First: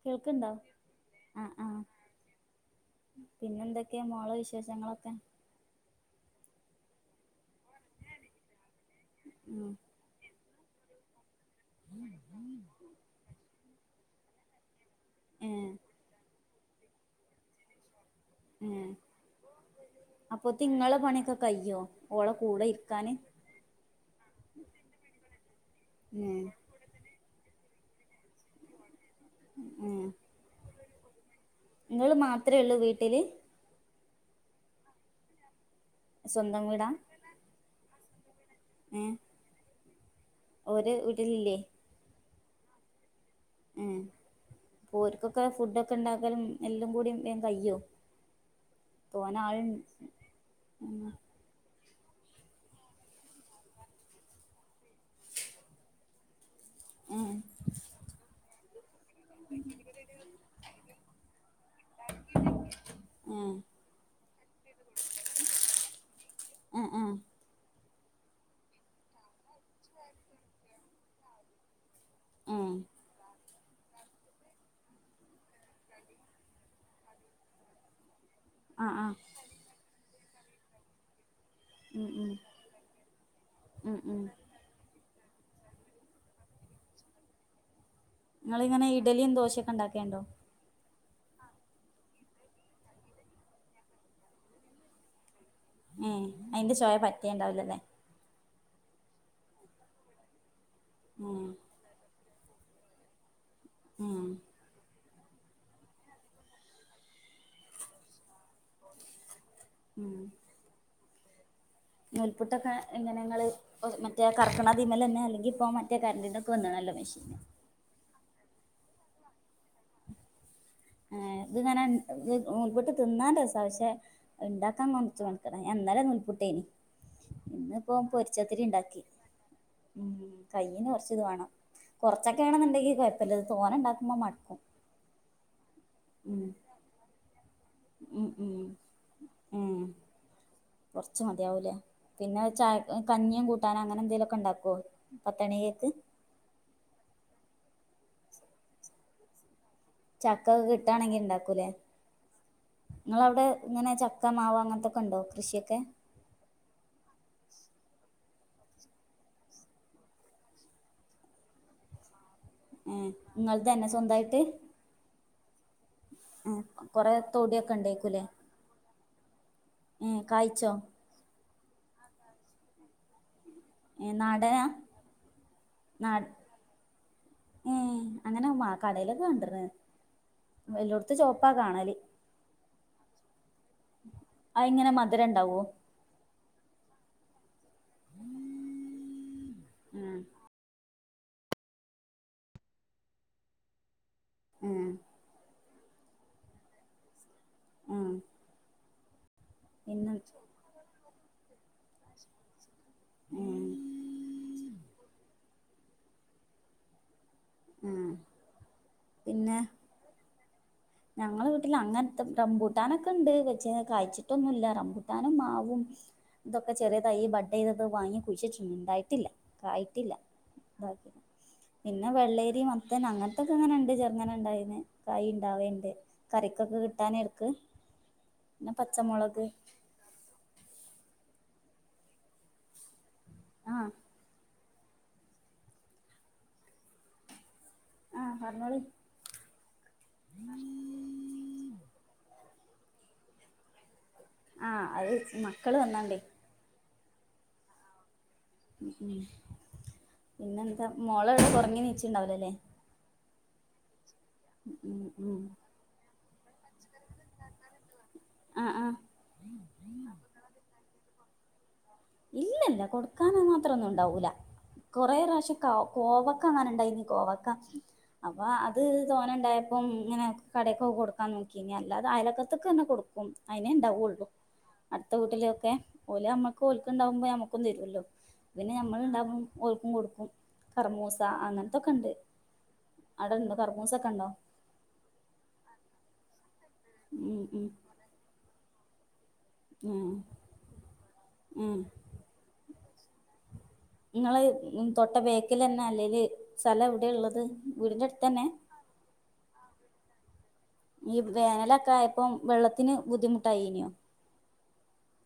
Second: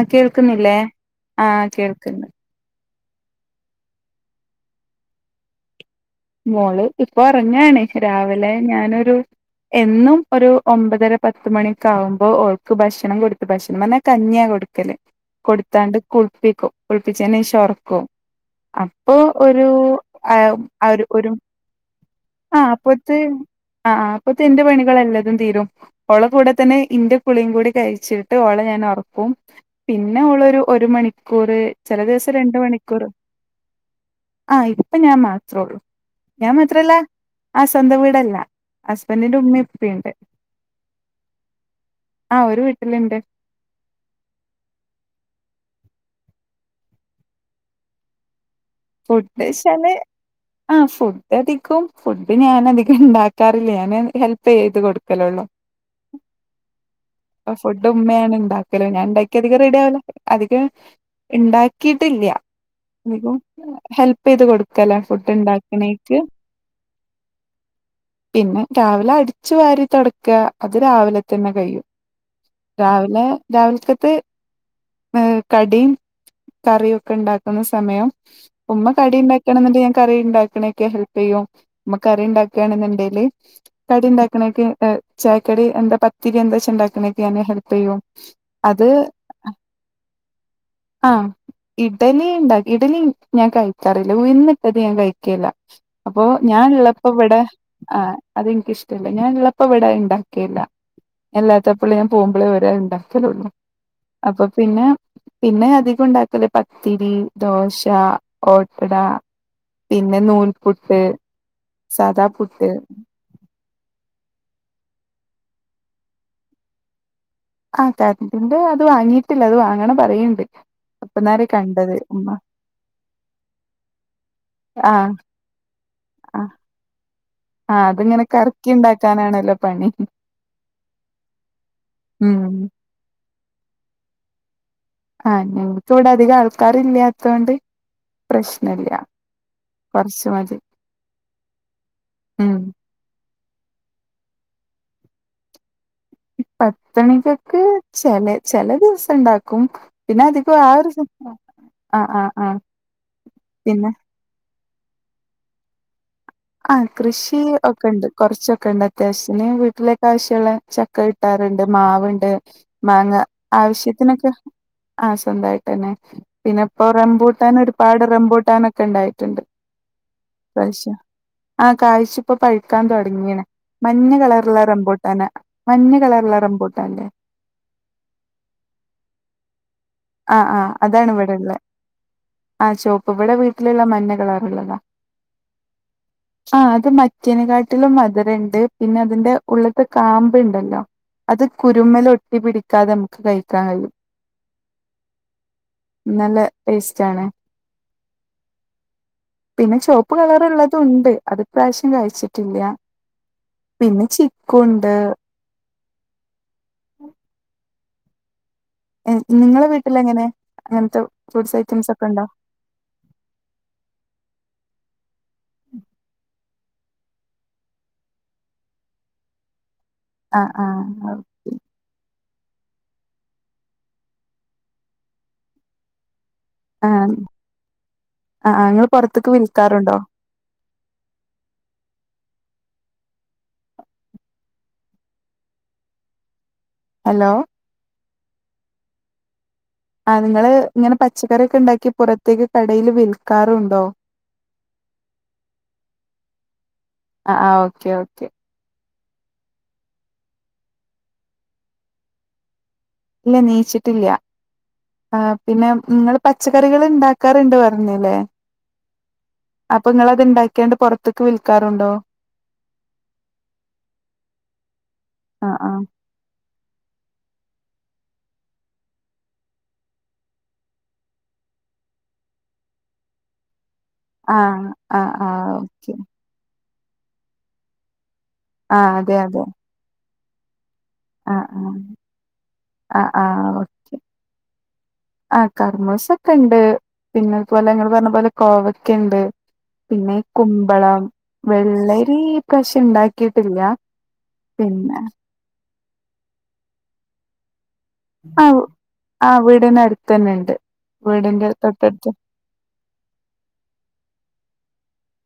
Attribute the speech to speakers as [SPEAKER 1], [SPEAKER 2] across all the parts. [SPEAKER 1] ആ
[SPEAKER 2] കേൾക്കണ്ടോ?
[SPEAKER 1] കേൾക്കുന്നില്ലേ ആ
[SPEAKER 2] ആഹ് ആഹ്.
[SPEAKER 1] കേൾക്കുന്നു
[SPEAKER 2] പിന്നെ എന്തൊക്കെയാ മോളേ വിശേഷങ്ങളൊക്കെ?
[SPEAKER 1] മോള് ഇപ്പൊ ഉറങ്ങാണ്. രാവിലെ ഞാനൊരു
[SPEAKER 2] ഉം
[SPEAKER 1] എന്നും ഒരു ഒമ്പതര പത്ത് മണിയൊക്കെ ആകുമ്പോ ഓൾക്ക് ഭക്ഷണം കൊടുത്തു. ഭക്ഷണം പറഞ്ഞാ കഞ്ഞിയാ കൊടുക്കല്.
[SPEAKER 2] ഏഹ്
[SPEAKER 1] കൊടുത്താണ്ട് കുളിപ്പിക്കും. കുളിപ്പിച്ചതിനു ശേഷം ഉറക്കും. അപ്പൊ ഒരു ആഹ്
[SPEAKER 2] നിങ്ങളെ പണിയൊക്കെ കയ്യോ? ഓളെ കൂടെ
[SPEAKER 1] ആഹ്
[SPEAKER 2] ഇരിക്കാന്
[SPEAKER 1] അപ്പോത്ത് ആഹ് അപ്പോത്ത് എന്റെ പണികൾ എല്ലതും തീരും. ഓളെ
[SPEAKER 2] ഏഹ്
[SPEAKER 1] കൂടെ തന്നെ ഇന്റെ കുളിയും കൂടി കഴിച്ചിട്ട് ഓളെ ഞാൻ ഉറക്കും.
[SPEAKER 2] ഏഹ്
[SPEAKER 1] പിന്നെ ഓള്ളോരു ഒരു മണിക്കൂറ് ചെലെ
[SPEAKER 2] ഇങ്ങള്
[SPEAKER 1] ദിവസം രണ്ട്
[SPEAKER 2] മാത്രേ ഒള്ളൂ
[SPEAKER 1] മണിക്കൂർ
[SPEAKER 2] വീട്ടില്
[SPEAKER 1] അഹ് ഇപ്പ ഞാൻ മാത്രം ഒള്ളൂ
[SPEAKER 2] സ്വന്തം വീടാ
[SPEAKER 1] അഹ് സ്വന്തം വീടല്ല
[SPEAKER 2] ഏഹ്
[SPEAKER 1] ഹസ്ബന്റിന്റെ ഉമമീം ഇപ്പീണ്ട്
[SPEAKER 2] ഓര് വീട്ടിലില്ലേ
[SPEAKER 1] അഹ് ഓര് വീട്ടിലുണ്ട്
[SPEAKER 2] അഹ് ഓൽക്കൊക്കെ ഫുഡൊക്കെ ഇണ്ടാക്കാലും എല്ലം കൂടി വേം കയ്യോ തോനെ ആള്
[SPEAKER 1] ഫുഡൈച്ചാൽ ആഹ്
[SPEAKER 2] ഏഹ്
[SPEAKER 1] ഫുഡ് അധികം ഫുഡ് ഞാൻ അധികം ഉണ്ടാക്കാറില്ല ഞാന് ഹെൽപ്പ് ചെയ്ത് കൊടുക്കലൊള്ളൂ
[SPEAKER 2] [unintelligible] ഏഹ്
[SPEAKER 1] ഫുഡ് ഉമ്മയാണ് ഇണ്ടാക്കല് ഞാൻ ഉണ്ടാക്കിയ അധികം റെഡി ആവില്ല അധികം ഇണ്ടാക്കിട്ടില്ല ഇനി ഇപ്പ
[SPEAKER 2] ഏഹ്
[SPEAKER 1] ഹെൽപ് ചെയ്ത് കൊടുക്കല ഫുഡ് ഇണ്ടാക്ക്‌ണീക്ക്
[SPEAKER 2] ഏഹ് ഏഹ്
[SPEAKER 1] പിന്നാ രാവിലെ അടിച്ചു വാരി തൊടക്ക അത് രാവിലെ തന്നെ കഴിയും
[SPEAKER 2] ഏഹ്
[SPEAKER 1] രാവിലെ രാവിലക്കത്ത് ഏയ് കടിയും കറിയും ഒക്കെ ഉണ്ടാക്കുന്ന സമയം ഉമ്മ
[SPEAKER 2] ആഹ് ആഹ്
[SPEAKER 1] കടി ഇണ്ടാക്കാണെ എന്ന ഞാൻ കറി ഇണ്ടാക്കണ ഒക്കെ ഹെല്പ് ചെയ്യും ഉമ്മ
[SPEAKER 2] ഉം
[SPEAKER 1] കറി
[SPEAKER 2] ഉം
[SPEAKER 1] ഉണ്ടാക്കാണ്‌ണ്ടങ്കിൽ ഞാൻ
[SPEAKER 2] ഉം
[SPEAKER 1] കടി
[SPEAKER 2] ഉം
[SPEAKER 1] ഉണ്ടാക്ക്ണക്കെ ചായക്കടി എന്താ പത്തിരി എന്താച്ചാ ഇണ്ടാക്കണേ [unintelligible] ഹെൽപിയ്യും
[SPEAKER 2] ഇങ്ങള് ഇങ്ങനെ ഇഡലിം ദോശയൊക്കെ ഇണ്ടാക്കേണ്ടോ
[SPEAKER 1] ആഹ് ഇഡലി ഇണ്ടാ ഇഡലി ഞാൻ കഴിക്കാറില്ല ഉയ്ന്നിട്ടത് ഞാൻ കഴിക്കാറില്ല
[SPEAKER 2] ഏ
[SPEAKER 1] അപ്പോ ഞാൻ
[SPEAKER 2] അതിന്റെ ചോയ
[SPEAKER 1] ഇള്ളപ്പോ ഇവടെ
[SPEAKER 2] പറ്റേണ്ടാവില്ലല്ലേ
[SPEAKER 1] അഹ് അത് ഇൻക്ക്‌ ഇഷ്ടല്ല ഞാൻ ഇള്ളപ്പോ ഇവിടെ ഇണ്ടാക്കേല്ല ഞാൻ
[SPEAKER 2] ഉം
[SPEAKER 1] ഇല്ലാത്ത ഇപ്പളെ ഞാൻ പോകുമ്പോളേ ഒരഹ് ഇണ്ടാക്കലൊള്ളൂ
[SPEAKER 2] ഉം
[SPEAKER 1] അപ്പ പിന്നെ പിന്നെ അധികം ഉണ്ടാക്കല് പത്തിരി ദോ [unintelligible] ഓട്ടട
[SPEAKER 2] ഉം
[SPEAKER 1] പിന്നെ നൂൽ പുട്ട്
[SPEAKER 2] നൂൽപുട്ടൊക്കെ എങ്ങനെ ഇങ്ങള് മറ്റെ കർക്ക്‌ണതിമേലന്നെ അല്ലെങ്കി ഇപ്പോ മറ്റേ കരണ്ടിന്റെ ഒക്കെ വന്നീണല്ലോ മിഷീൻ
[SPEAKER 1] ആ കരറിന്റെ അത് വാങ്ങിയിട്ടില്ല അത് വാങ്ങണം പറീണ്ട്
[SPEAKER 2] ഏയ് ഇത് ഇങ്ങനെ [unintelligible] നൂൽപുട്ട് തിന്നാൻ രസാ പഷേ ഇണ്ടാക്കാൻ
[SPEAKER 1] ആഹ്
[SPEAKER 2] കൊറച്ച് മൻകട ഞാൻ ഇന്നലെ
[SPEAKER 1] ആഹ്
[SPEAKER 2] നൂൽപുട്ടേയ്നി ഇന്ന്
[SPEAKER 1] ആഹ്
[SPEAKER 2] ഇപ്പോ
[SPEAKER 1] അതിങ്ങനെ
[SPEAKER 2] പൊരിച്ചത്തിരി
[SPEAKER 1] കറക്കി
[SPEAKER 2] ഇണ്ടാക്കി
[SPEAKER 1] ഉണ്ടാക്കാനാണല്ലോ പണി
[SPEAKER 2] ഉം കൈയ്യിന് കൊറച്ച് ഇത് വാണം
[SPEAKER 1] ഉം
[SPEAKER 2] കൊറച്ചൊക്കെണ് ന്നുണ്ടെങ്കി കൊഴപ്പമില്ല ഇത് തോനെ ഇണ്ടാക്കുമ്പോ മടക്കും
[SPEAKER 1] ആഹ് ഞങ്ങൾക്ക് ഇവിടെ അധികം ആൾക്കാർ ഇല്ലാതോൻണ്ട്
[SPEAKER 2] ഉം ഉം ഉം
[SPEAKER 1] കൊറച്ച് മതി
[SPEAKER 2] കൊർച്ച് മതിയാവൂലേ പിന്നെ
[SPEAKER 1] ഉം
[SPEAKER 2] ചായ ഹ്കഞ്ഞിയും കൂട്ടാനും അങ്ങനെ എന്തേലൊക്കെ ഇണ്ടാക്കോ പത്ത്ണിയേക്ക്
[SPEAKER 1] പത്ത്ണികക്ക് ചെലെ ചെലെ ദിവസം ഇണ്ടാക്കും പിന്നെ
[SPEAKER 2] ചക്ക
[SPEAKER 1] അധികം
[SPEAKER 2] ഒക്കെ
[SPEAKER 1] ആ ഒരു
[SPEAKER 2] കിട്ടാണെങ്കിൽ ഇണ്ടാക്കും ലെ
[SPEAKER 1] ആഹ് ആഹ് ആഹ്
[SPEAKER 2] ഇങ്ങളെ അവടെ
[SPEAKER 1] പിന്നെ
[SPEAKER 2] ഇങ്ങനെ ച ത്ത മാവ് അങ്ങൻത്തൊക്കെ ഇണ്ടോ കൃഷിയെക്കെ
[SPEAKER 1] ആഹ് കൃഷി ഒക്കെ ഇണ്ട് കൊർച്ചൊക്കെ ഇണ്ട് അത്യാവശ്യത്തിന് വീട്ടിലേക്ക ആവശ്യള്ളെ ച ക്ക ഇട്ടാറ്ണ്ട് മാവ്ണ്ട് മാങ്ങ
[SPEAKER 2] നിങ്ങളത് തന്നെ
[SPEAKER 1] ആവശ്യത്തിനെക്കെ
[SPEAKER 2] സ്വന്തമായിട്ട്
[SPEAKER 1] ആഹ് സ്വന്തായിട്ടെന്നെ പിന്നെ ഇപ്പോ
[SPEAKER 2] കുറേ
[SPEAKER 1] റംബൂട്ടാൻ
[SPEAKER 2] തൊടിയൊക്കെ
[SPEAKER 1] ഒരുപാട് റംബൂട്ടാനൊക്കെ ഇണ്ടായിറ്റ്ണ്ട്
[SPEAKER 2] ഏഹ് കായിച്ചോ
[SPEAKER 1] ആഹ് കായിച്ചു ഇപ്പൊ പഴ്ക്കാൻ തൊടങ്ങിണ് മഞ്ഞ
[SPEAKER 2] നാടനാ
[SPEAKER 1] കളറ്ള്ളെ റംബൂട്ടാനാ മഞ്ഞ കളറ്ള്ള റംബൂട്ടാൻ ഇല്ലേ
[SPEAKER 2] ഏഹ് അങ്ങനെ മാ കടയിലൊക്കെ കണ്ട്റ്
[SPEAKER 1] ആ
[SPEAKER 2] എല്ലോട്ത്തും ചോപ്പാ കാണല്
[SPEAKER 1] ആഹ് ചോപ്പ് ഇവെടെ വീട്ടില് ഇള്ള മഞ്ഞ
[SPEAKER 2] അത്
[SPEAKER 1] കളറ്ള്ളതാ
[SPEAKER 2] ഇങ്ങനെ മധുരം ഉണ്ടാവോ
[SPEAKER 1] ആഹ് അത് മറ്റേയ്നെ കാട്ടിലും മധുരം ഇണ്ട് പിന്നെ അതിന്റെ ഉള്ള്ത്തെ കാമ്പ് ഇണ്ടല്ലോ അത് കുരുമ്മെല് ഒട്ടി പിടിക്കാതെ ഞമ്മക്ക് കഴിക്കാൻ കഴിയും
[SPEAKER 2] ഏഹ്
[SPEAKER 1] ഇന്നെലെ ടേസ്റ്റാണ് പിന്നെ ചോപ്പ് കളറ്ള്ളതും ഇണ്ട് അത് ഇപ്രാശ്യം കയിച്ചിട്ടില്യ പിന്നെ ചിക്കു ഇണ്ട്
[SPEAKER 2] ഏഹ്
[SPEAKER 1] ഏഹ് നിങ്ങളെ വീട്ടിലെങ്ങെനെ
[SPEAKER 2] ഞങ്ങള വീട്ടില് അങ്ങൻത്തെ റംബു ട്ടാനൊക്കെ ഇണ്ട് പച്ചേ കായ്ച്ചിട്ടൊന്നുല്ല റംബുട്ടാനും മാവും ഇതൊക്കെ ചെറിയ തയ്യ് ബഡെെതത് വാങ്ങി കുഴിച്ച് വെച്ച്ണ് ഇണ്ടായിട്ടില്ല കായിട്ടില്ല
[SPEAKER 1] ആഹ്
[SPEAKER 2] ഇതാക്കീ
[SPEAKER 1] ആഹ്
[SPEAKER 2] ക്കണ് പിന്നെ വെള്ളേരി മത്തൻ അങ്ങൻത്തെക്കെ ഇങ്ങനെ ഇണ്ട് ചെർങ്ങനെ ഇണ്ടായിന് കായി ഇണ്ടാവേണ്ട് കറികൊക്കെ
[SPEAKER 1] ആഹ്
[SPEAKER 2] കിട്ടാന് എട്ക്ക്
[SPEAKER 1] ആഹ്
[SPEAKER 2] പിന്നെ
[SPEAKER 1] നിങ്ങൾ പുറത്തേക്ക്
[SPEAKER 2] പച്ചമൊളക്
[SPEAKER 1] വിൽക്കാറുണ്ടോ
[SPEAKER 2] ആഹ്
[SPEAKER 1] ഹലോ
[SPEAKER 2] ആഹ് പർഞ്ഞോളിം
[SPEAKER 1] ആഹ് നിങ്ങള് ഇങ്ങനെ പച്ചക്കറിയൊക്കെ ഇണ്ടാക്കി പുറത്തേക്ക് കടയില് വിൽക്കാറുണ്ടോ
[SPEAKER 2] ആഹ് അത് ച്ച് മക്കള് വന്നോണ്ടൈ
[SPEAKER 1] അ ആഹ് ഓക്കെ ഓക്കെ
[SPEAKER 2] ഉം ഉം പിന്നെന്താ മോളെവെടെ ഒറങ്ങി നീച്ചീണ്ടാവൂലലേ
[SPEAKER 1] ഇല്ല നീച്ചിട്ടില്യാ
[SPEAKER 2] ഉം
[SPEAKER 1] ആഹ്
[SPEAKER 2] ഉം
[SPEAKER 1] പിന്നെ ഇങ്ങള് പച്ചക്കറികള് ഇണ്ടാക്കാറ്ണ്ട് പർഞ്ഞിലെ
[SPEAKER 2] ആഹ് ആഹ്
[SPEAKER 1] അപ്പൊ ഇങ്ങളത് ഇണ്ടാക്കിയാണ്ട് പൊറത്ത്ക്ക് വിൽക്കാറുണ്ടോ
[SPEAKER 2] ഇല്യ ഇല്ല കൊട്ക്കാന് മാത്രൊന്നും ഇണ്ടാവൂല കൊറേ റാഷം
[SPEAKER 1] ആഹ്
[SPEAKER 2] കൗ കോവ ക്ക അങ്ങനെ ഇണ്ടായിനീ കോവക്ക അപ്പ അത് തോനെ ഇണ്ടായപ്പം ഇങ്ങനെ കടേകൊക്കെ കൊടുക്കാൻ നോക്കി ഇനിയല്ലാതെ അയലോക്കത്ത്ക്ക് അന്നെ കൊട്ക്കും ഐനേ ഇണ്ടാവൊള്ളു
[SPEAKER 1] ആഹ് ആഹ് ആഹ്
[SPEAKER 2] അട്ത്ത വീട്ടില്
[SPEAKER 1] ആഹ്
[SPEAKER 2] ഒക്കെ
[SPEAKER 1] ഓക്കെ
[SPEAKER 2] ഓല് നമ്മക്ക് ഇപ്പൊ ഓൽക്ക് ഇണ്ടാവുമ്പൊ ഞമ്മക്കും തെരുവല്ലോ പിന്നെ
[SPEAKER 1] ആഹ്
[SPEAKER 2] ഞമ്മളത്
[SPEAKER 1] അതെ
[SPEAKER 2] ഇണ്ടാകും
[SPEAKER 1] അതെ
[SPEAKER 2] ഓല്ക്കും കൊടുക്കും കറമൂസ
[SPEAKER 1] ആഹ്
[SPEAKER 2] അങ്ങൻത്തൊക്കെ ഇണ്ട്
[SPEAKER 1] ആഹ് ആഹ്
[SPEAKER 2] അവടെ ഇണ്ടോ
[SPEAKER 1] ആഹ്
[SPEAKER 2] കർറമൂസെക്കണ്ടോ
[SPEAKER 1] ആഹ് കർമൂസൊക്കണ്ട്
[SPEAKER 2] ഉം ഉം
[SPEAKER 1] പിന്നതുപോലെ ഇങ്ങള് പറഞ്ഞ പോലെ കോവക്കെണ്ട്
[SPEAKER 2] ഉം
[SPEAKER 1] പിന്നേ കുമ്പളം
[SPEAKER 2] ഉം
[SPEAKER 1] വെള്ളരി ഇപ്രാശ്യം ഇണ്ടാക്കീട്ടില്ല്യാ
[SPEAKER 2] ഇങ്ങള് ഇൻ തൊട്ട ക്ക്യലെന്നെ അല്ലേല് സലം എവ്ടെയിള്ളത് വീടിന്റടുത്തന്നെ
[SPEAKER 1] ആഹ് ആഹ് വീടിന് അടുത്ത് തന്നെ ഉണ്ട്
[SPEAKER 2] ഈ
[SPEAKER 1] വീടിന്റെ തൊട്ടടുത്ത്
[SPEAKER 2] വേനലൊക്കായപ്പം വെള്ളത്തിന് ബുദ്ധിമുട്ടായീനിയോ?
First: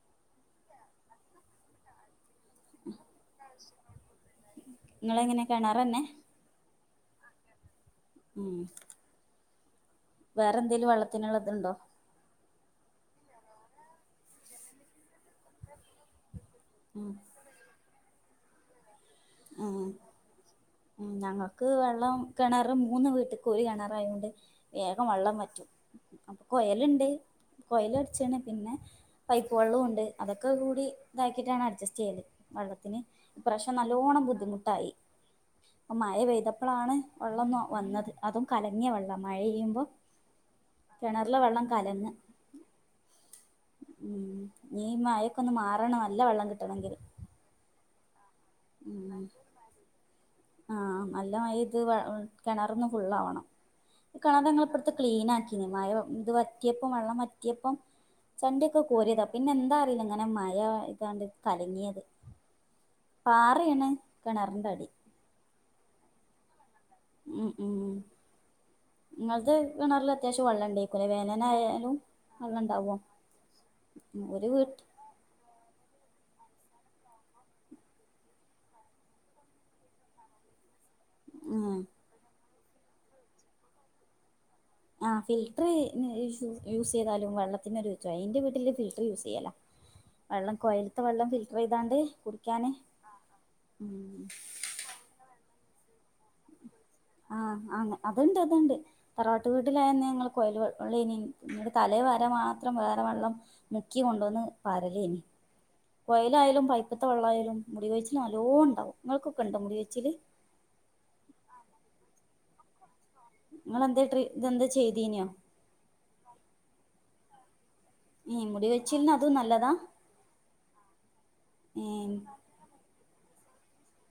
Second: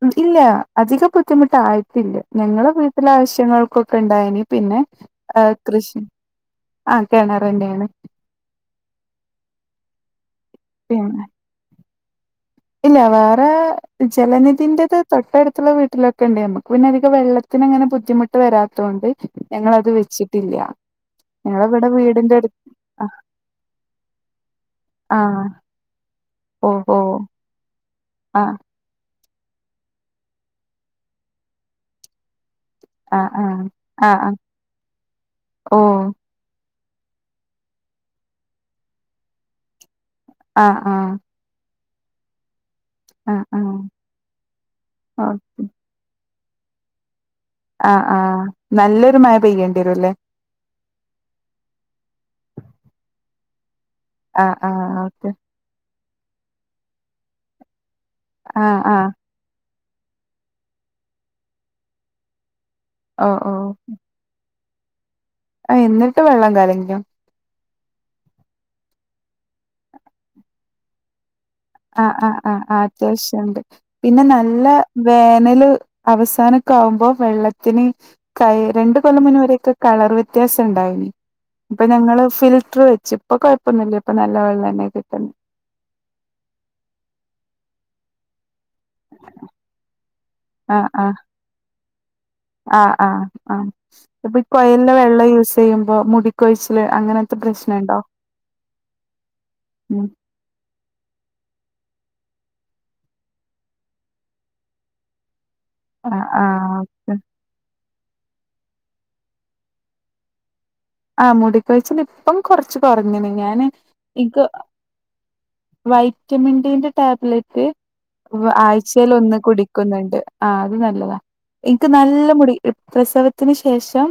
[SPEAKER 1] ഉം ഇല്ലാ അധികം ബുദ്ധിമുട്ടായിട്ടില്ല ഞങ്ങള വീട്ടിലാവശ്യങ്ങൾക്കൊക്കെ ഇണ്ടായിനി പിന്നെ
[SPEAKER 2] നിങ്ങളെങ്ങനെ
[SPEAKER 1] ആഹ് കൃഷ്
[SPEAKER 2] കിണറന്നെ
[SPEAKER 1] ആ കെണറന്നേണ്
[SPEAKER 2] ഉം വേറെന്തേലും വെള്ളത്തിന്ള്ള ഇത്ണ്ടോ?
[SPEAKER 1] ഇല്ല്യാ വേറേ ജലനിധിൻ്റത് തൊട്ടടുത്ത്ള്ള വീട്ടിലൊക്കെണ്ട് നമുക്ക് പിന്നെ
[SPEAKER 2] ഉം
[SPEAKER 1] അധികം വെള്ളത്ത് ത്തിനങ്ങനെ ബുദ്ധിമുട്ട് വരാത്ത കൊണ്ട്
[SPEAKER 2] ഉം
[SPEAKER 1] ഞങ്ങളത് വെച്ചിട്ടിൽ
[SPEAKER 2] ഉം ഞങ്ങക്ക് വെള്ളം കെണറ് മൂന്ന്
[SPEAKER 1] ആഹ്
[SPEAKER 2] വീട്ട്ക്കൊരു കെണറായോണ്ട് വേഗം വള്ളം
[SPEAKER 1] ആഹ്
[SPEAKER 2] വറ്റും അപ്പൊ
[SPEAKER 1] ഓ ഓ
[SPEAKER 2] കൊയല്ണ്ട് കൊയലടിച്ചണ്
[SPEAKER 1] ആഹ്
[SPEAKER 2] പിന്നെ പൈപ്പ് വള്ളോണ്ട് അതൊക്കെ കൂടി ഇതാക്കിട്ടാണ് അഡ്ജസ്റ്റെയ്യല് വള്ളത്തിന്
[SPEAKER 1] ആഹ് ആഹ്
[SPEAKER 2] ഇപ്രാശ്യം നൽ
[SPEAKER 1] ആഹ്
[SPEAKER 2] ല്ലോണം
[SPEAKER 1] ആഹ്
[SPEAKER 2] ബുദ്ധിമുട്ടായി
[SPEAKER 1] ഓ
[SPEAKER 2] ഇപ്പം മയ ഴ പെയ്തപ്പളാണ് വെള്ളൊന്ന് വന്നത് അതും കലങ്ങിയ വള്ളം മഴെയ്യുമ്പോ
[SPEAKER 1] ആഹ് ആഹ്
[SPEAKER 2] കെണറിലെ വെള്ളം കലങ്ങ
[SPEAKER 1] ആഹ് ആഹ്
[SPEAKER 2] ഉം ഇഞ്ഞീ മയെക്കൊന്ന്
[SPEAKER 1] ഓക്കെ
[SPEAKER 2] മാറണം നല്ല വള്ളം കിട്ടണെങ്കില്
[SPEAKER 1] ആഹ് ആഹ് നല്ലൊരു
[SPEAKER 2] ഉം
[SPEAKER 1] മയ പെയ്യണ്ടി വരുംലെ
[SPEAKER 2] ആഹ് നല്ല മയെയ്ത് കെണറൊന്ന് ഫുള്ളാവാണം
[SPEAKER 1] ആഹ്
[SPEAKER 2] കെണർങ്ങള്
[SPEAKER 1] ആഹ്
[SPEAKER 2] ഇപ്പടുത്തെ
[SPEAKER 1] ഓക്കെ
[SPEAKER 2] ക്ലീൻ ആക്കി മഴ ഇത് വറ്റിയപ്പം വള്ളം വറ്റിയപ്പം
[SPEAKER 1] ആഹ്
[SPEAKER 2] ചണ്ടിയൊക്കെ
[SPEAKER 1] ആഹ്
[SPEAKER 2] കോരിയതാ പിന്നെ എന്താ അറീല ഇങ്ങനെ മഴ ഇതാണ്ട് കലങ്ങിയത്
[SPEAKER 1] ഓ ഓ
[SPEAKER 2] പാറേണ് കെണറ്ന്റെ അടി
[SPEAKER 1] ആ എന്നിട്ടും വെള്ളം കലങ്യോ?
[SPEAKER 2] ഉം ഉം ഇങ്ങൾത് കെണർല്‌ അത്യാവശ്യം വള്ളംണ്ടെയ്ക്കൂലേ വേനലാ
[SPEAKER 1] ആഹ് ആഹ് ആഹ് ആഹ് അത്യാവശ്യണ്ട് പിന്നെ
[SPEAKER 2] ഒരു
[SPEAKER 1] നല്ല
[SPEAKER 2] വീട്ട്
[SPEAKER 1] വേനല് അവസാനൊക്കെ ആവൂമ്പോ വെള്ളത്തിന് ക രണ്ട്കൊല്ലം മുന്നേ കളർ വ്യത്യാസം ഇണ്ടായിനിം
[SPEAKER 2] ആഹ്
[SPEAKER 1] ഇപ്പൊ ഞങ്ങള് ഫിൽറ്റർ വെച്ച് ഇപ്പൊ കൊഴപ്പൊന്നുല്ല ഇപ്പ നല്ല വെള്ളെന്നേണ്
[SPEAKER 2] ആ ഫിൽറ്റർ യൂസ് ചെയ്താലും വെള്ളത്തിനൊരു ചൊയെ ഇന്റെ വീട്ടില് ഫിൽ യൂസ് ചെയ്യല വെള്ളം
[SPEAKER 1] ആഹ്
[SPEAKER 2] കോയൽത്തെ
[SPEAKER 1] ആഹ്
[SPEAKER 2] വെള്ളം ഫിൽറ്റർ ചെയ്താണ്ട് കുടിക്കാന്
[SPEAKER 1] ആഹ് ആഹ് ആഹ്
[SPEAKER 2] ഉം
[SPEAKER 1] ഇപ്പൊ കൊയൽന്റെ വെള്ളം യൂസ് ചെയ്യുമ്പോ മുടി
[SPEAKER 2] ആഹ് ആ അത്ണ്ട് അത്ണ്ട് തറവാട്ട് വീട്ടിലായന്ന്
[SPEAKER 1] ഉം
[SPEAKER 2] ഞങ്ങള് കൊഴൽ വള്ളെയ്നി ഇന്നട്ട് തലേ വരാം മാത്രം വേറെ വള്ളം മുക്കി കൊണ്ടുവന്ന് പാരലെയ്നി
[SPEAKER 1] ആഹ്
[SPEAKER 2] കൊയലായാലും
[SPEAKER 1] ആഹ്
[SPEAKER 2] പൈപ്പ്ത്തെ
[SPEAKER 1] ഓക്കെ
[SPEAKER 2] വള്ളായാലും മുടികൊഴിച്ചില്ല് നല്ലോണ്ടാവും ഇങ്ങൾക്കൊക്കെ ഇണ്ടോ മുടികൊയ്ച്ചില്
[SPEAKER 1] ആ മുടികൊയ്ചില് ഇപ്പം കൊർച്ച് കൊർഞ്ഞ്ണ് ഞാന് ഇൻക്ക്
[SPEAKER 2] ചെയ്തീന്യോ
[SPEAKER 1] വൈറ്റമിൻ ഡിന്റെ ടാബ്ലറ്റ്
[SPEAKER 2] ഏ മുടി
[SPEAKER 1] ആഴ്ചയിൽ
[SPEAKER 2] കൊഴിച്ചിലിന്
[SPEAKER 1] ഒന്ന്
[SPEAKER 2] അതും നല്ലതാ
[SPEAKER 1] കുടിക്കുന്നുണ്ട് ആ അത് നല്ലതാ
[SPEAKER 2] ഏ
[SPEAKER 1] ഇൻക്ക് നല്ല മുടി ഇ പ്രസവത്തിന് ശേഷം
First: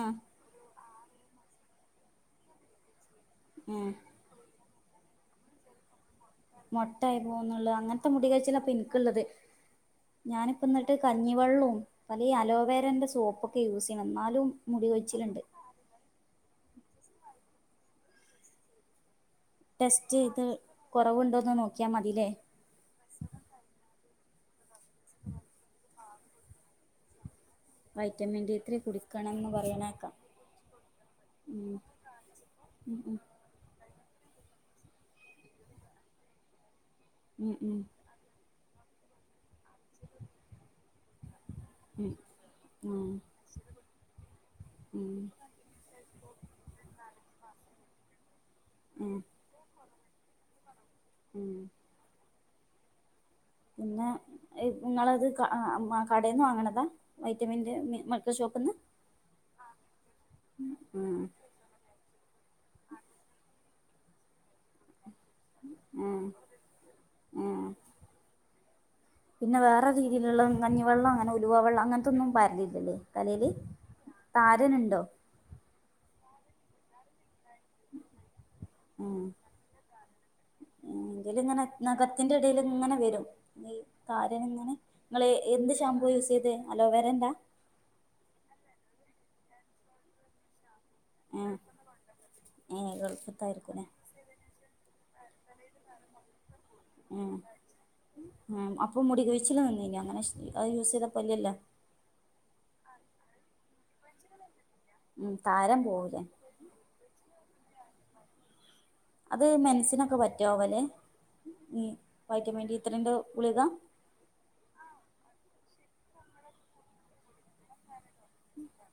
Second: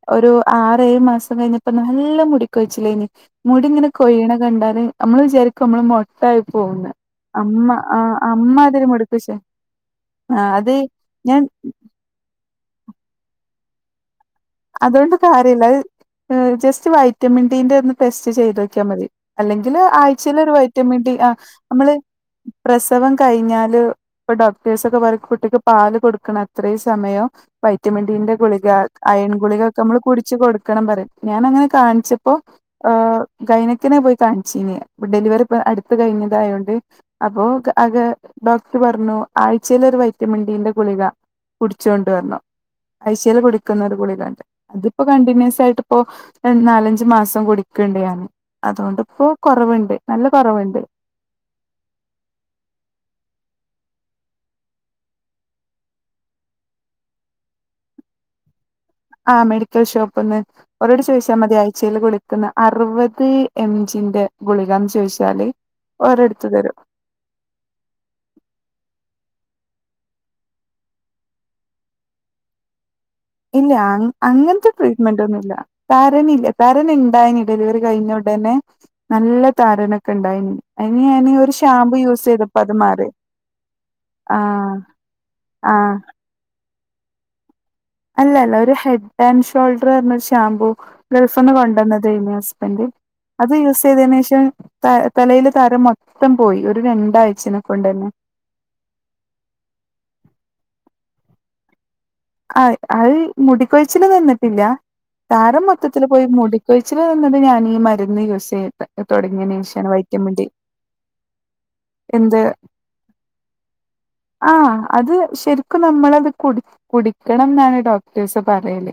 [SPEAKER 2] ആ
[SPEAKER 1] ഒരു ആറേ, ഏഴ് മാസം കഴിഞ്ഞപ്പോ നല്ല മുടി കൊഴിച്ചില്ലേനി മുടി ഇങ്ങനെ
[SPEAKER 2] ഏ
[SPEAKER 1] കൊയ്യ്ണെ കണ്ടാല് അമ്മള് വിചാരിക്കും അമ്മള് മൊ
[SPEAKER 2] മൊട്ടായി പോന്നുള്ള അങ്ങൻത്തെ മുടി കൊയ്‌ച്ചില് ഇപ്പൊ
[SPEAKER 1] അമ്മാതിരി
[SPEAKER 2] ഇൻക്ള്ളത്
[SPEAKER 1] മുടിക്കൊഴിച്ചിലാ ആ
[SPEAKER 2] ഞാനിപ്പ
[SPEAKER 1] അത്
[SPEAKER 2] ഇന്നട്ട്
[SPEAKER 1] ഞാൻ
[SPEAKER 2] കഞ്ഞിവെള്ളും പലേ അലോവേറന്റെ സോപ്പൊക്കെ യൂസ് ചെയ്യ്ണ് ഇന്നാലും
[SPEAKER 1] അതോണ്ട് കാര്യല്ല്യ ജസ്റ്റ് വൈറ്റമിൻ ഡീന്റെ ഒന്ന് ടെസ്റ്റ് ചെയ്ത് ഒക്കിയാൽ മതി. അല്ലെങ്കില്
[SPEAKER 2] ടെസ്റ്റ്
[SPEAKER 1] ആഴ്ചൽ
[SPEAKER 2] ചെയ്ത്
[SPEAKER 1] ഒരു വൈറ്റമിൻ ഡി ആഹ്
[SPEAKER 2] കുറവുണ്ടോന്ന് നോക്കിയാൽ
[SPEAKER 1] മ്മള്
[SPEAKER 2] മതില്ലേ
[SPEAKER 1] പ്രസവം കഴിഞ്ഞാല് ഇപ്പ ഡോക്ടേഴ്സൊക്കെപറയും കുട്ടിക്ക് പാല് കൊടുക്കണത്രയും സമയം വൈറ്റമിൻ ഡിന്റെ
[SPEAKER 2] ഡി
[SPEAKER 1] ഗുളിക
[SPEAKER 2] ത്രീ
[SPEAKER 1] അയേൺ
[SPEAKER 2] കുടിക്കണംന്ന്
[SPEAKER 1] ക്കെ
[SPEAKER 2] പറയണേക്കാം
[SPEAKER 1] പൊടിച്ച് കൊടുക്കണം പറയും ഞാനങ്ങനെ
[SPEAKER 2] ഉം
[SPEAKER 1] കാണിച്ചപ്പോ
[SPEAKER 2] ഉം
[SPEAKER 1] ഏഹ് ഗയ്നിക്കിനെ പോയി കാണിചീനെ ഡെലിവറിപ്പ അടുത്ത കഴിഞ്ഞതായോണ്ട് അപ്പൊ
[SPEAKER 2] ഉം ഉം
[SPEAKER 1] അകേ ഡോക്ടർ പറഞ്ഞു ആഴ്ചേല് ഒരു വൈറ്റമിൻ ഡിന്റെ ഗുളിക കുടിച്ചോണ്ട്
[SPEAKER 2] ഉം
[SPEAKER 1] വരണം.
[SPEAKER 2] ഉം
[SPEAKER 1] അയച്ചെല് കുടിക്കുന്ന ഒരു ഗുളികാ തിപ്പോ
[SPEAKER 2] ഉം ഉം
[SPEAKER 1] കണ്ടിന്യൂസ് ആയിട്ട് ഇപ്പോ നാലഞ്ചു മാസം കുടിക്കേണ്ട് ഞാന്
[SPEAKER 2] ഉം
[SPEAKER 1] അതോണ്ടിപ്പോ കൊറവ്ണ്ട് നല്ല കൊറവ്ണ്ട്.
[SPEAKER 2] ഉം. പിന്നെ എ നിങ്ങളത് ക മ കടയിൽന്ന് വാങ്ങണതാ വൈറ്റമിൻന്റെ മെ മെഡിക്കൽ ഷോപ്പിൽ ന്ന്.
[SPEAKER 1] ആഹ് മെഡിക്കൽ ഷോപ്പ്ന്ന് ഓരോട് ചോദിച്ചാ മതി ആയ്ചേല് ഗുളി ക്കുന്ന അറുവത് എം ജീ ന്റെ ഗുളികാന്ന് ചോയിച്ചാല് ഓരെടുത്ത് തരും.
[SPEAKER 2] ആഹ്. പിന്നെ വേറെ രീതിയിലുള്ള കഞ്ഞിവെള്ളം അങ്ങനെ ഉലുവ വെള്ളം അങ്ങനത്തൊന്നും പയരുന്നില്ലല്ലേ?
[SPEAKER 1] ഇല്ല അങ്ങ് അങ്ങനത്തെ ട്രീറ്റ്മെന്റ്ന്നുല്ല്യ. തരനില്ല തരൻണ്ടായിനി ഡെലിവറി കഴിഞ്ഞ ഉടന്നെ
[SPEAKER 2] ഉം
[SPEAKER 1] നല്ല താരനൊക്കെ ഇണ്ടായിനി അയിന് ഞാനീ
[SPEAKER 2] എന്തേലും
[SPEAKER 1] ഒരു
[SPEAKER 2] ഇങ്ങനെ
[SPEAKER 1] ഷാമ്പൂ യൂസ്യ്തപ്പോ അത് മാറി. ആ
[SPEAKER 2] തരാനെങ്ങനേ നിങ്ങള് എന്ത്
[SPEAKER 1] ആ
[SPEAKER 2] ഷാമ്പൂ യൂസ് ചെയ്ത് അലോവേരന്റാ
[SPEAKER 1] അല്ലല്ല ഒരു ഹെഡ് ആൻഡ് ഷോൾഡറ് പറഞ്ഞ ഒരു ഷാമ്പൂ. ഗൾഫ്ന്ന്
[SPEAKER 2] ആഹ്
[SPEAKER 1] കൊണ്ടോന്നതേന്യൂ ഹസ്ബൻഡ്
[SPEAKER 2] ഏഹ്
[SPEAKER 1] അത് യൂസ്
[SPEAKER 2] ഗൾഫത്തായിരിക്കൂല്ലേ
[SPEAKER 1] ചെയ്തനേഷം ത തലയില് താരം മൊത്തം പോയി ഒരു രണ്ടാഴ്ചനെ കൊണ്ട്ന്നെ.
[SPEAKER 2] ഉം അപ്പോൾ മുടി കഴിച്ചിൽ നിന്നീനി അങ്ങനെ അത് യൂസ് യ്തപ്പോ ഇല്ലല്ലോ?
[SPEAKER 1] ആഹ് അത് മുടിക്കൊഴിച്ചില് നിന്നിട്ടില്ല
[SPEAKER 2] ഉം
[SPEAKER 1] താരം
[SPEAKER 2] താരൻ
[SPEAKER 1] മൊത്തത്തില്
[SPEAKER 2] പോവൂലേ
[SPEAKER 1] പോയി മുടി കൊഴിച്ചില് നിന്നത് ഞാൻ ഈ മരുന്ന് യൂസ് ചെയ്‌തിട്ട.
[SPEAKER 2] അത് മെൻസിനൊക്കെ പറ്റോവല്ലേ ഈ വൈറ്റമിൻ ഡി ത്രി ന്റെ ഗുളിക.
[SPEAKER 1] ആഹ് അത് ശരിക്കും നമ്മളത് കുടി കുടിക്കണം എന്നാണ് ഡോക്ട ടേസ് പറയേല്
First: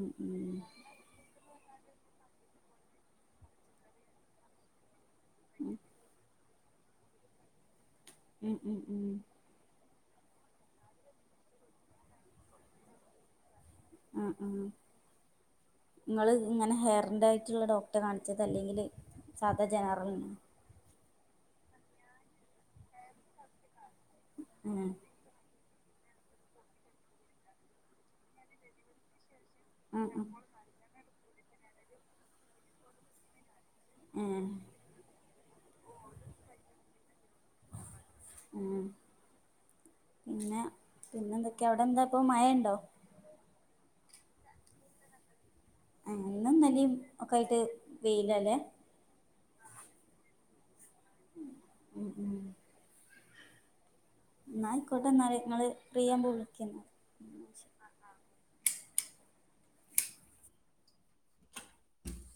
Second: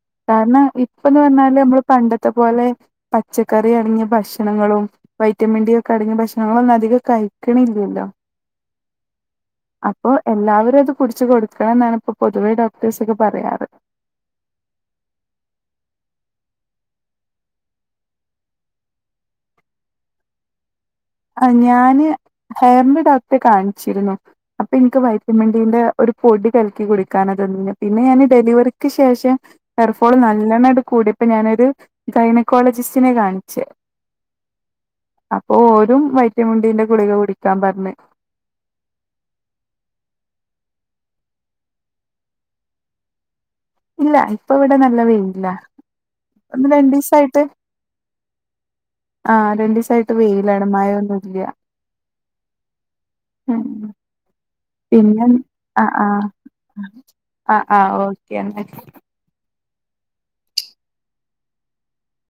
[SPEAKER 2] ഉം ഉം
[SPEAKER 1] കാരണം ഈ ഇപ്പൊന്നു പറഞ്ഞാല് നമ്മള് പണ്ടത്തെ പോലെ പച്ചക്കറി അടങ്ങിയ ഭക്ഷണങ്ങളും വൈറ്റമിൻ ഡി ഒക്കെ അടങ്ങിയ ഭക്ഷണങ്ങളൊന്നും അധികം കഴിക്കണില്ലല്ലോ-
[SPEAKER 2] ഉം ഉം ഉം.
[SPEAKER 1] അപ്പൊ എല്ലാവരും അത് കുടിച്ചു കൊടുക്കണം എന്നാണ് ഇപ്പോ പൊതുവെ ഡോക്ടേഴ്സ്ഒക്കെ പറയാറ്.
[SPEAKER 2] ഉം ഉം. ങ്ങള് ഇങ്ങനെ ഹെയറിൻന്റെ ആയിട്ടുള്ള ഡോക്ടറെ കാണിച്ചത് അല്ലെങ്കില് സാധാ ജനറൽ
[SPEAKER 1] ആഹ് ഞാന് ഹെയറിന്റെ ഡോക്ടറെ കാണിച്ചിരുന്നു അപ്പൊ
[SPEAKER 2] ആഹ്
[SPEAKER 1] എനിക്ക് വൈ വൈറ്റാമിൻ ഡി ന്റെ ഒരു പൊടി കലക്കി കുടിക്കാൻതന്നീന്നെ പിന്നെ ഞാൻ ഡെലിവറിക്ക് ശേഷം
[SPEAKER 2] ആഹ്
[SPEAKER 1] എർഫോളും
[SPEAKER 2] ആഹ്
[SPEAKER 1] നല്ലോണംട് കൂടിയപ്പൊ ഞാനൊരു ഗൈനക്കോളജിസ്റ്റിനെ കാണിച്ച്
[SPEAKER 2] ആഹ്
[SPEAKER 1] അപ്പൊ ഓരും വൈറ്റമിൻഡിന്റെ ഗുളിക കുടിക്കാൻ പറഞ്ഞ്.
[SPEAKER 2] ഉം പിന്നെ പിന്നെ എന്തൊക്കെയ അവിടെ എന്താ ഇപ്പൊ മയ ഉണ്ടോ?
[SPEAKER 1] ഇല്ല ഇപ്പൊ ഇവിടെ നല്ല വെയില.
[SPEAKER 2] ആഹ് ഇന്നും
[SPEAKER 1] ഒന്ന്
[SPEAKER 2] ഇന്നലെയും ഒക്ക
[SPEAKER 1] രണ്ടീസായിട്ട്
[SPEAKER 2] ആയിട്ട് വെയിലാല്ലെ?
[SPEAKER 1] ആഹ് രണ്ടു ദിവസായിട്ട് വെയിലമയ ഒന്നുല്ല്യാ.
[SPEAKER 2] ഉം ഉം ഇന്നാ
[SPEAKER 1] പിന്നെ
[SPEAKER 2] അയിക്കോട്ടെന്നാല്. ഇങ്ങള്
[SPEAKER 1] ആഹ് ആഹ്
[SPEAKER 2] ഫ്രീയാവുമ്പൊ വിളിക്കിന്നാല്.
[SPEAKER 1] ആഹ് ആഹ് ഓക്കെ എന്നാ [unintelligible]